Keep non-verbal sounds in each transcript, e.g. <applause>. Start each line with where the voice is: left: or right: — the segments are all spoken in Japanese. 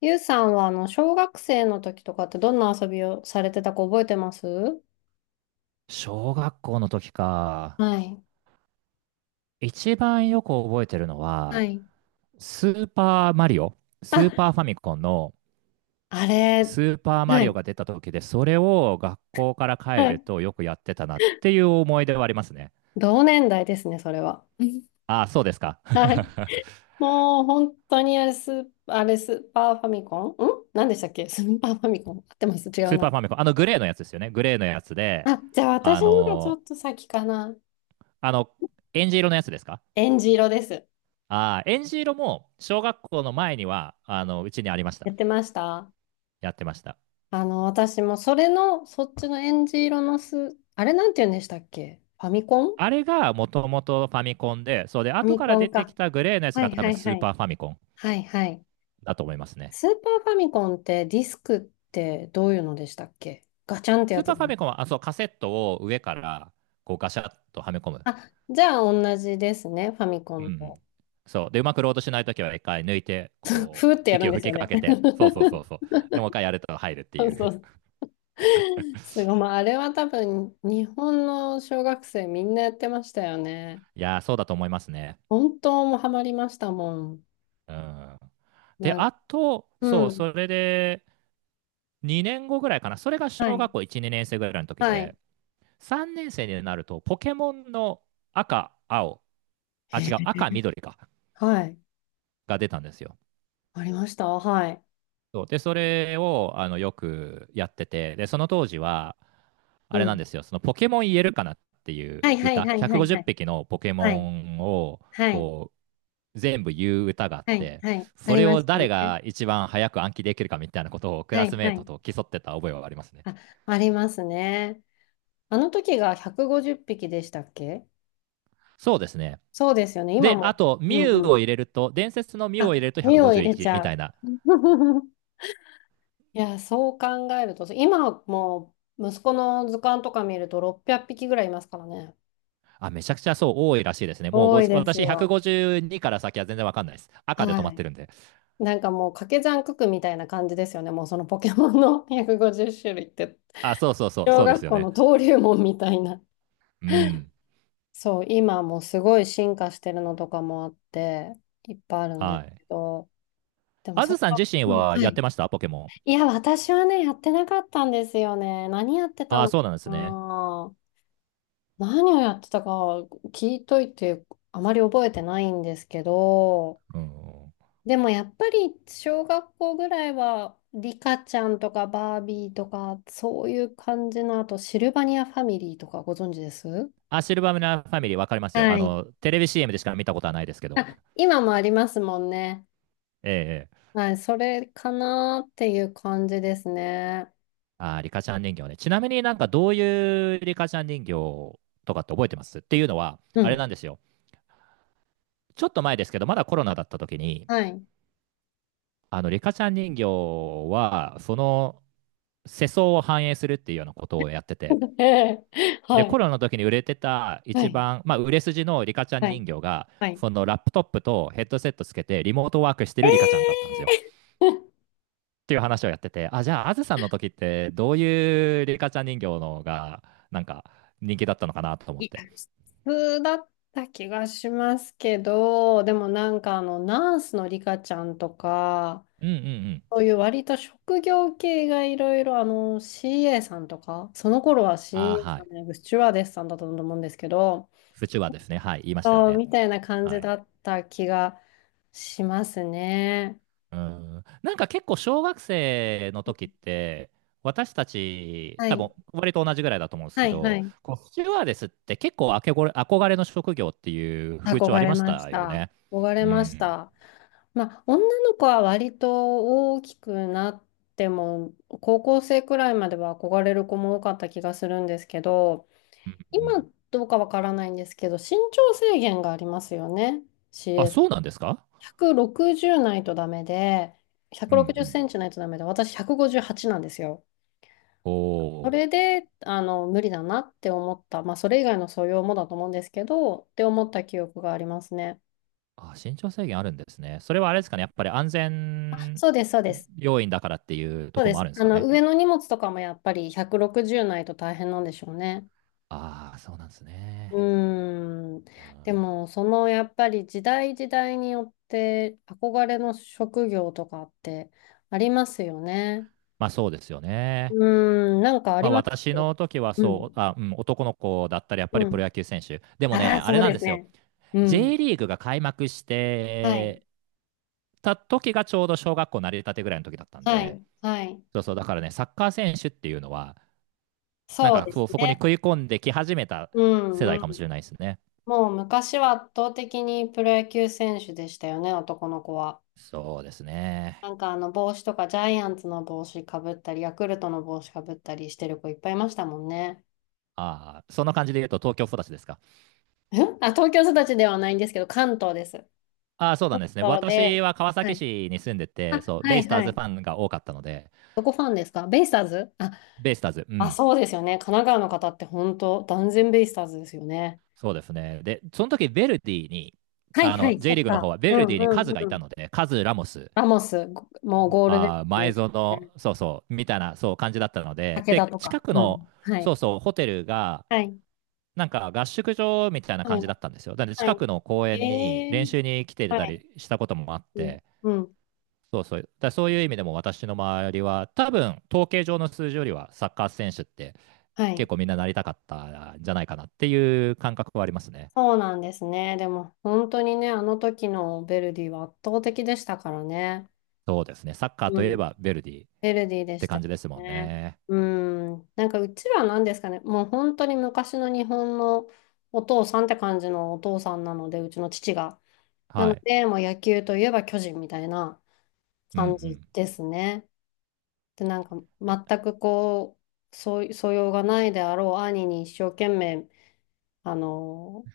left: ゆうさんは、小学生の時とかってどんな遊びをされてたか覚えてます？
right: 小学校の時か。
left: はい。
right: 一番よく覚えてるの
left: は
right: は、
left: い。
right: スーパーマリオ、スー
left: あ、
right: パーファミコンの
left: あれ、
right: スーパーマ
left: は
right: リオ
left: い。
right: が出た時で、それを学校から帰
left: は
right: る
left: い。
right: とよくやってたなっていう思い出はありますね。
left: 同年代ですね、それは。<laughs>
right: ああ、そうですか。
left: はい。
right: <laughs>
left: もう、本当にあれ、スー、あれ、スーパーファミコン何でしたっけ？スーパーファミコン合ってます？違う
right: スーパー
left: な。
right: ファミコン。あのグレーのやつですよね。グレーのやつで、
left: あ、じゃあ私
right: あ
left: のがちょ
right: の
left: っと先かな。
right: あの、エンジ色のやつですか？
left: えんじ色です。
right: ああー、エンジ色も小学校の前には、あの、うちにありまし
left: や
right: た。
left: ってました。
right: やってました。
left: 私もそれの、そっちのえんじ色のあれなんて言うんでしたっけ？フ
right: あれがもともとファミコンで、そうで、
left: ァ
right: 後
left: ミ
right: か
left: コ
right: ら出
left: ン
right: てき
left: か。
right: たグレーのやつ
left: は
right: が
left: い
right: 多
left: は
right: 分
left: い
right: ス
left: は
right: ー
left: い。
right: パーファミコン
left: はいはい。
right: だと思いますね。
left: スーパーファミコンってディスクってどういうのでしたっけ？ガチャンって
right: ス
left: や
right: ー
left: つ
right: パーフ
left: だ
right: ァ
left: な。
right: ミコンは、あ、そう、カセットを上からこうガシャッとはめ込む。
left: あ、じゃあ同じですね、ファミコ
right: うんう
left: ン
right: ん。
left: と。
right: そう。で、うまくロードしないときは一回抜いて、
left: <laughs>
right: こう、
left: ふーってやる
right: 息
left: ん
right: を
left: です
right: 吹
left: よ
right: きか
left: ね。
right: け
left: <laughs>
right: て、そうそうそうそう。で、もう一回やると入るって
left: そ
right: い
left: う
right: う。
left: そ
right: <laughs>
left: う。すごい。まあ、あれは多分日本の小学生みんなやってましたよね。
right: いやー、そうだと思いますね。
left: 本当もうハマりましたもん。
right: うん。で、
left: なん
right: あと、
left: う
right: そう、
left: ん。
right: それで2年後ぐらいかな。それが
left: は
right: 小
left: い。
right: 学校1、2年生ぐらいの時
left: はい。
right: で、3年生になると、ポケモンの赤、青、あ、
left: へ
right: 違う、
left: え。
right: 赤、緑か、
left: はい。
right: が出たんですよ。
left: ありました。はい。
right: そうで、それをあのよくやってて、で、その当時は、あ
left: う
right: れなん
left: ん。
right: ですよ、そのポケモン言えるかなっていう
left: はいはい
right: 歌、
left: はいはい
right: 150
left: はい。
right: 匹のポケモ
left: はい。
right: ンを
left: はい
right: こう全部言う歌があっ
left: はい、
right: て、
left: はい。あ
right: そ
left: り
right: れ
left: ま
right: を
left: したね。
right: 誰が一番早く暗記できるかみたいなことをク
left: は
right: ラス
left: い、
right: メ
left: は
right: ート
left: い。
right: と競ってた覚えはありますね。
left: あ、ありますね。あの時が150匹でしたっけ？
right: そうですね。
left: そうですよね。今
right: で、あ
left: も。
right: と、ミ
left: うん
right: ュウ
left: う
right: を
left: ん。
right: 入れると、伝説のミュウを入
left: あ、
right: れると
left: 身を入れ
right: 151
left: ち
right: み
left: ゃ
right: たい
left: う。
right: な。
left: <laughs> いや、そう考えると、今もう息子の図鑑とか見ると600匹ぐらいいますからね。
right: あ、めちゃくちゃそう多いらしいですね。もう
left: 多いです
right: 私
left: よ。
right: 152から先は全然わかんないです。赤で止
left: は
right: まって
left: い。
right: るんで。
left: なんかもう掛け算九九みたいな感じですよね。もうそのポケモンの150種類って。
right: あ、そうそうそう、
left: 小
right: そうです
left: 学
right: よ
left: 校の
right: ね。
left: 登竜門みたいな。
right: うん。
left: そう、今もうすごい進化してるのとかもあって、いっぱいあるんで
right: は
left: す
right: い。
left: けど、でも
right: あ
left: そ
right: ず
left: れ
right: さん
left: は、
right: 自身
left: うん、
right: は
left: は
right: やって
left: い。
right: ましたポケモン？
left: いや、私はね、やってなかったんですよね。何やってた
right: あ、
left: の
right: そう
left: か
right: なんですね。
left: な。何をやってたか聞いといて、あまり覚えてないんですけど、
right: うん。
left: でもやっぱり小学校ぐらいは、リカちゃんとかバービーとか、そういう感じの、あとシルバニアファミリーとかご存知です？
right: あ、シルバーミラーファミリーわかりますよ。あ
left: はい。
right: の、テレビ CM でしか見たことはないですけど。
left: あ、今もありますもんね。
right: ええええ。
left: はい、それかなっていう感じですね。
right: あ、リカちゃん人形ね。ちなみになんかどういうリカちゃん人形とかって覚えてますっていうのは、
left: う
right: あれ
left: ん。
right: なんですよ。ちょっと前ですけど、まだコロナだった時に、
left: はい。
right: あの、リカちゃん人形は、その世相を反映するっていうようなことをやってて、
left: <laughs> ええ。は
right: で、コ
left: い。
right: ロナの時に売れてた
left: は
right: 一
left: い。
right: 番、まあ、売れ筋のリカちゃん
left: はい。
right: 人形が、
left: はい。
right: そのラップトップとヘッドセットつけてリモートワークして
left: え
right: るリカちゃんだったんですよ。っ
left: ー。
right: ていう話をやってて、あ、じゃあ、あずさんの時ってどういうリカちゃん人形のが、なんか人気だったのかなと
left: <laughs>
right: 思
left: い
right: って。
left: や、普通だった気がしますけど、でもなんかナースのリカちゃんとか、
right: うんうんうん。
left: そういう割と職業系がいろいろ、CA さんとか、その頃は
right: あー
left: CA
right: は
left: さ
right: い。
left: んじゃなく、スチュワーデスさんだったと思うんですけど、
right: 不中はですね。はい。言いましたよ
left: そう、
right: ね。
left: みたいな感
right: は
left: じ
right: い。
left: だった気がしますね。
right: うん、なんか結構小学生の時って、私たち、
left: は
right: 多分
left: い。
right: 割と同じぐらいだと思うんです
left: は
right: け
left: いは
right: ど、
left: い。
right: こうスチュワーデスって結構あけごれ憧れの職業っていう風潮あ
left: 憧
right: り
left: れ
right: まし
left: まし
right: たよ
left: た。
right: ね。
left: 憧
right: う
left: れまし
right: ん。
left: た。まあ、女の子は割と大きくなっても、高校生くらいまでは憧れる子も多かった気がするんですけど、
right: う
left: 今
right: ん、
left: どうかわからないんですけど、身長制限がありますよね。
right: あ、
left: CS。
right: そうなんですか？
left: 160ないとダメで、
right: う
left: 160
right: んう
left: セ
right: ん。
left: ンチないとダメで、私158なんですよ。
right: お
left: そ
right: お。
left: れで、無理だなって思った。まあ、それ以外の素養もだと思うんですけど、って思った記憶がありますね。
right: あ、身長制限あるんですね。それはあれですかね、やっぱり安全
left: そうです、そうです。
right: 要因だからっていうと
left: そう
right: ころ
left: で
right: もあ
left: す。
right: るんですかね。
left: 上の荷物とかもやっぱり160ないと大変なんでしょうね。
right: ああ、そうなんです
left: う
right: ね。
left: ーん。
right: う
left: で
right: ん、
left: も、そのやっぱり時代時代によって憧れの職業とかってありますよね。
right: まあそうですよね。
left: うーん、なんかあ
right: ま
left: り
right: あ、
left: ました
right: 私
left: か？
right: の時は
left: う
right: そ
left: ん。
right: う、あ、うん、男の子だったらやっぱり
left: う
right: プロ
left: ん。
right: 野球選手。でも
left: あ
right: ね、
left: あ、
right: あ
left: そ
right: れ
left: う
right: なん
left: で
right: で
left: す
right: すよ。
left: ね。うん。
right: J リーグが開幕し
left: はい。
right: てた時がちょうど小学校なり立てぐらいの時だったん
left: は
right: で、
left: い。はい。
right: そうそう、だからね、サッカー選手っていうのは、なん
left: そう
right: か
left: で
right: そ
left: す
right: う、そこに
left: ね。
right: 食い込んでき始めた
left: うん
right: 世代
left: う
right: かも
left: ん。
right: しれないですね。
left: もう昔は圧倒的にプロ野球選手でしたよね、男の子は。
right: そうです
left: な
right: ね。
left: んかあの帽子とかジャイアンツの帽子かぶったり、ヤクルトの帽子かぶったりしてる子いっぱいいましたもんね。
right: ああ、そんな感じで言うと東京育ちですか？
left: 東京育ちではないんですけど、関東です。
right: ああ、そうなん
left: 関
right: ですね。
left: 東
right: 私
left: で、
right: は川
left: は
right: 崎
left: い。
right: 市に住んでて、
left: あ、
right: そう、
left: は
right: ベイ
left: い
right: スター
left: は
right: ズフ
left: い。
right: ァンが多かったので、
left: どこファンですか？ベイスターズ？あ、
right: ベイスターズ、う
left: あ、
right: ん、
left: そうですよね。神奈川の方って本当、断然ベイスターズですよね。
right: そうですね。で、その時ヴェルディに、
left: はい
right: あ
left: は
right: の
left: い、そ
right: J リ
left: っ
right: ーグの方
left: か。
right: はヴ
left: う
right: ェル
left: ん
right: ディに
left: う
right: カ
left: ん
right: ズがい
left: う
right: た
left: ん。
right: ので、カズ、ラモス、
left: ラモス、もうゴールデ
right: あー
left: ンで
right: 前
left: す
right: 園、
left: ね。
right: そうそう、みたいなそう感じだったので、
left: 武田
right: で、
left: と
right: 近
left: か。
right: く
left: う
right: の、
left: ん。はい。
right: そうそう、ホテルが、
left: はい。
right: なんか合宿場みたいな
left: は
right: 感
left: い。
right: じだったんですよ。だので
left: は
right: 近くの公
left: い。
right: 園に
left: え
right: 練
left: ー。
right: 習に来て
left: は
right: た
left: い。
right: りしたこともあっ
left: うん。
right: て、
left: うん。
right: そうそう、だからそういう意味でも私の周りは、多分統計上の数字よりはサッカー選手って
left: はい。
right: 結構みんななりたかったんじゃないかなっていう感覚はありますね。
left: そうなんですね。でも本当にね、あの時のヴェルディは圧倒的でしたからね。
right: そうですね、サッカー
left: う
right: とい
left: ん。
right: え
left: ヴ
right: ばヴェルディっ
left: ェルディで
right: て
left: した
right: 感
left: よ
right: じですもん
left: ね。
right: ね。
left: うん。なんかうちらは何ですかね、もう本当に昔の日本のお父さんって感じのお父さんなので、うちの父が。な
right: は
left: の
right: い。
left: で、もう野球といえば巨人みたいな
right: うんう
left: 感じ
right: ん。
left: ですね。で、なんか全くそう素養がないであろう兄に一生懸命、あの、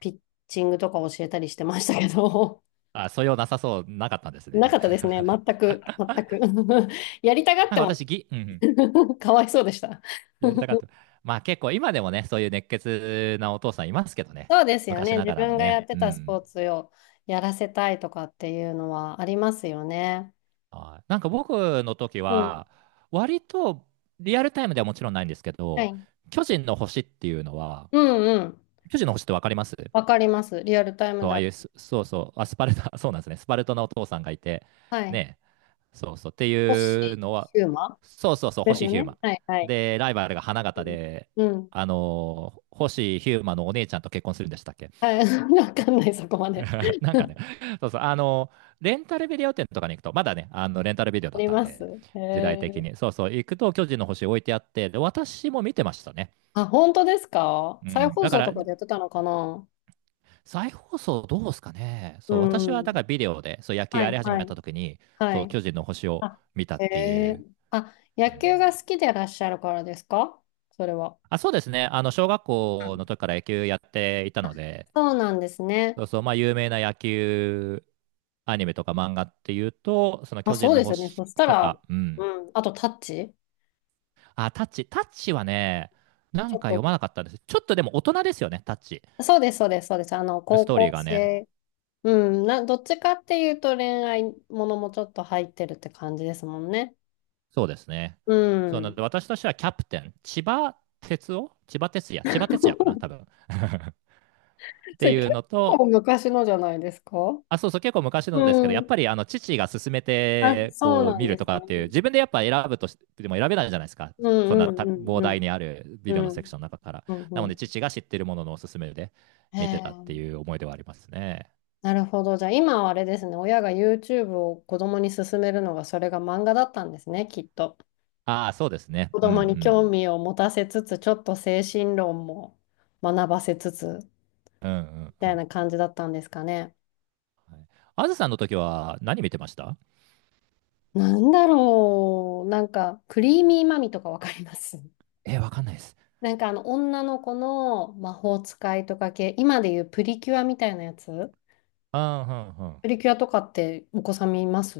left: ピッチングとか教えたりしてましたけど。
right: あ、素養なさそう、なかったんです
left: な
right: ね。
left: かったですね。全
right: <laughs>
left: く、全く。<laughs> やりたがっ
right: なん
left: て
right: か
left: も
right: 私、うんうん、
left: <laughs> かわいそうでした。
right: やりたかっ
left: <laughs>
right: た。まあ結構今でもね、そういう熱血なお父さんいますけどね。
left: そうですよ
right: 昔
left: ね。
right: な
left: 自
right: がらの
left: 分がや
right: ね。
left: って
right: う
left: たスポ
right: ん。
left: ーツをやらせたいとかっていうのはありますよね。
right: はい。なんか僕の時
left: うん。
right: は、割とリアルタイムではもちろんないんですけ
left: は
right: ど、
left: い。
right: 巨人の星っていうのは、
left: うんうん。
right: 巨人の星ってわかります？
left: わかります。リアルタイム
right: そう、ああ
left: だ。
right: いう、そうそう、あ、スパルタ、<laughs> そうなんですね。スパルトのお父さんがいて、
left: はい。
right: ね？そうそう。っていう
left: 星
right: のは、
left: ヒューマ
right: そうそうそう、
left: です
right: 星
left: よ
right: ヒュー
left: ね。
right: マ
left: はいは
right: ン。
left: い。
right: で、ライバルが花
left: う
right: 形
left: ん。
right: で、
left: うん、
right: あのー星ヒューマンのお姉ちゃんと結婚するんでしたっけ？
left: はい。<laughs> わかんない、そこまで。
right: <laughs> なんかね、そうそう、あのーレンタルビデオ店とかに行くと、まだね、あのレンタルビデオ
left: あ
right: だっ
left: り
right: たん
left: ます。
right: で、
left: へ
right: 時代的
left: え。
right: に。そうそう、行くと巨人の星置いてあって、で、私も見てましたね。
left: あ、本当ですか？
right: う
left: 再
right: ん、
left: 放
right: だか
left: 送
right: ら、
left: とかでやってたのかな？
right: 再放送どうですかね。
left: う
right: そう、私はだ
left: ん。
right: からビデオで、そう、野球
left: は
right: や
left: い
right: り始め
left: はい。
right: た時に、
left: は
right: そう、
left: い。
right: 巨人の星を
left: あ、
right: 見たっ
left: へ
right: てい
left: え。
right: う。
left: あ、
right: う
left: 野
right: ん。
left: 球が好きでいらっしゃるからですか？それは。
right: あ、そうですね。あの、小学
left: う
right: 校の
left: ん。
right: 時から野球やっていたので、
left: そうなんですね。
right: そうそう、まあ、有名な野球アニメとか漫画っていうと、その
left: あ、
right: 巨
left: そ
right: 人
left: う
right: の
left: ですよね。
right: 星
left: そした
right: と
left: ら、
right: か、う
left: う
right: ん。
left: ん。あと、タッチ。
right: あ、タッチ、タッチはね、な
left: ち
right: ん
left: ょっ
right: か
left: と。
right: 読まなかったんです。ちょっとでも大人ですよね、タッチ。
left: そうです、そうです、そうです。
right: ス
left: 高
right: トーリ
left: 校
right: ーがね。
left: 生。うん。どっちかっていうと恋愛ものもちょっと入ってるって感じですもんね。
right: そうですね。
left: う
right: そうなの
left: ん。
right: で、私としてはキャプテン、千葉哲也かな、多分
left: <laughs>
right: <laughs> っ
left: そ
right: て
left: れ
right: い
left: 結
right: うのと、
left: 構昔のじゃないですか？
right: あ、そうそう、結構昔のですけど、や
left: う
right: っ
left: ん。
right: ぱりあの父が勧め
left: あ、
right: て
left: そう
right: こう
left: なん
right: 見る
left: です
right: とかっていう、
left: ね。
right: 自分でやっぱ選ぶとしても選べないじゃないですか、
left: う
right: そん
left: ん
right: な
left: うんうん
right: 膨
left: う
right: 大
left: ん。
right: にあるビ
left: う
right: デオのセクシ
left: ん
right: ョンの中から。
left: う
right: な
left: ん
right: の
left: う
right: で、
left: ん。
right: 父が知ってるもののおすすめで
left: へ
right: 見てたって
left: え。
right: いう思い出はありますね。
left: なるほど。じゃあ今はあれですね。親が YouTube を子供に勧めるのがそれが漫画だったんですね、きっと。
right: ああ、そうですね。
left: 子
right: う
left: 供に
right: ん
left: 興味を持たせつつ、ちょっと精神論も学ばせつつ、
right: うん。う
left: み
right: んう
left: た
right: ん
left: い
right: うん。
left: な感じだったんですかね。
right: あずさんの時は何見てました？
left: なんだろう。なんか、クリーミーマミとかわかります？ <laughs>
right: えー、わかんないです。
left: なんか女の子の魔法使いとか系、今でいうプリキュアみたいなやつ。
right: うんうんうん。
left: プリキュアとかってお子さん見ます？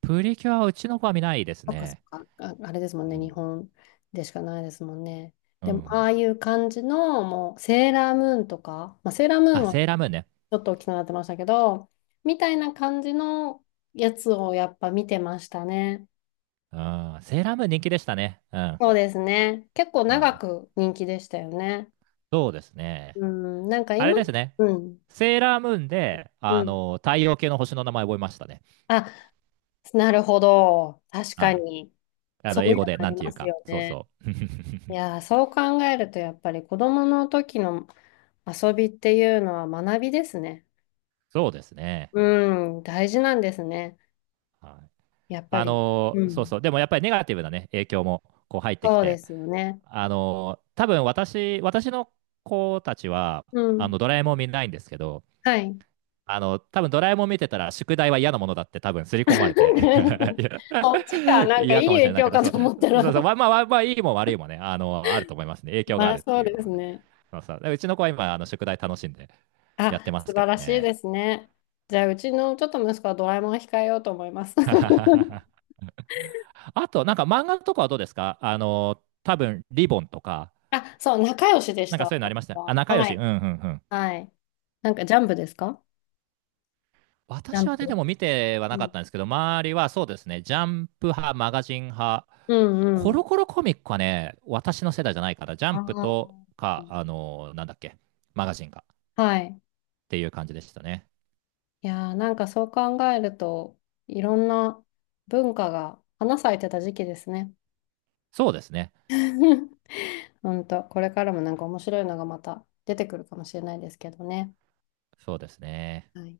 right: プリキュアはうちの子は見ないです
left: そっかそっ
right: ね。
left: か、あ、あれですもん
right: う
left: ね、日
right: ん。
left: 本でしかないですもんね。
right: うん
left: で
right: う
left: も、あ
right: ん。
left: あいう感じの、もう、セーラームーンとか、まあ、セーラームーン
right: あ、
left: はち
right: セーラームーンね。
left: ょっと大きくなってましたけど、みたいな感じのやつをやっぱ見てましたね。
right: うん。セーラームーン人気でしたね。うん。
left: そうですね。結構
right: は
left: 長
right: い。
left: く人気でしたよね。
right: そうですね。
left: うん、なんか
right: あ
left: 今、
right: れですね。
left: うん、
right: セーラームーンで、あ
left: うん。
right: の、太陽系の星の名前覚えましたね。
left: あ、なるほど。確
right: は
left: か
right: い。
left: に。
right: あ
left: そ
right: の、
left: う
right: 英
left: いう
right: 語
left: の
right: で、
left: あ
right: なん
left: り
right: てい
left: ま
right: う
left: す
right: か。
left: よ
right: そう
left: ね。
right: そう。
left: いやー、
right: <laughs>
left: そう考えると、やっぱり子供の時の遊びっていうのは学びですね。
right: そうですね。
left: うん、大事なんですね。
right: はい。
left: やっぱ
right: あ
left: り。
right: の、
left: う
right: そう
left: ん。
right: そう。でもやっぱりネガティブなね、影響も、こう入ってき
left: そうで
right: て。
left: すよね。
right: あの、多分私の子たちは、
left: う
right: あの、
left: ん。
right: ドラえもん見ないんですけど、
left: はい。
right: あの、多分ドラえもん見てたら、宿題は嫌なものだって多分刷り込まれて <laughs> い
left: <laughs>
right: や
left: そっちか、なんか
right: 嫌
left: いい
right: かもしれ
left: 影
right: ない
left: 響
right: けど、
left: か
right: そう、
left: と思った
right: そうそう、
left: ら
right: まあまあ、まあ、いいも悪いもね、あの、あると思いますね。影
left: <laughs>
right: 響が
left: ま
right: あ
left: あ
right: るっ
left: そ
right: て
left: う
right: い
left: で
right: う
left: す
right: ので。
left: ね。
right: そうそう。でうちの子は今、あの、宿題楽しんでやっ
left: あ、
right: てま
left: 素
right: すけ
left: 晴
right: ど
left: らしい
right: ね。
left: ですね。じゃあ、うちのちょっと息子はドラえもんを控えようと思います。
right: <laughs>
left: <laughs>
right: あと、なんか漫画とかはどうですか？あの、多分、リボンとか、
left: あ、そう、仲良しでし
right: なん
left: た。
right: かそういうのあ
left: 私
right: りましたね。あ、
left: は
right: 仲良
left: は
right: し、う
left: い。
right: んうんうん。
left: はい。なんかジャンプですか？ジャ
right: 私
left: ン
right: はね、で
left: プ。
right: も見ては
left: う
right: なか
left: ん
right: ったんですけど、周りはそうですね、ジャンプ派、マガジン派、
left: うん
right: コ
left: う
right: ロ
left: ん。
right: コロコミックはね、私の世代じゃないから、ジャンプと
left: あ
right: か、あ
left: ー
right: のーなんだっけ、マガジンかっ
left: はい。
right: ていう感じでしたね。
left: いやー、なんかそう考えると、いろんな文化が花咲いてた時期ですね。
right: そうですね。
left: <laughs> 本当これからもなんか面白いのがまた出てくるかもしれないですけどね。
right: そうですね。
left: はい。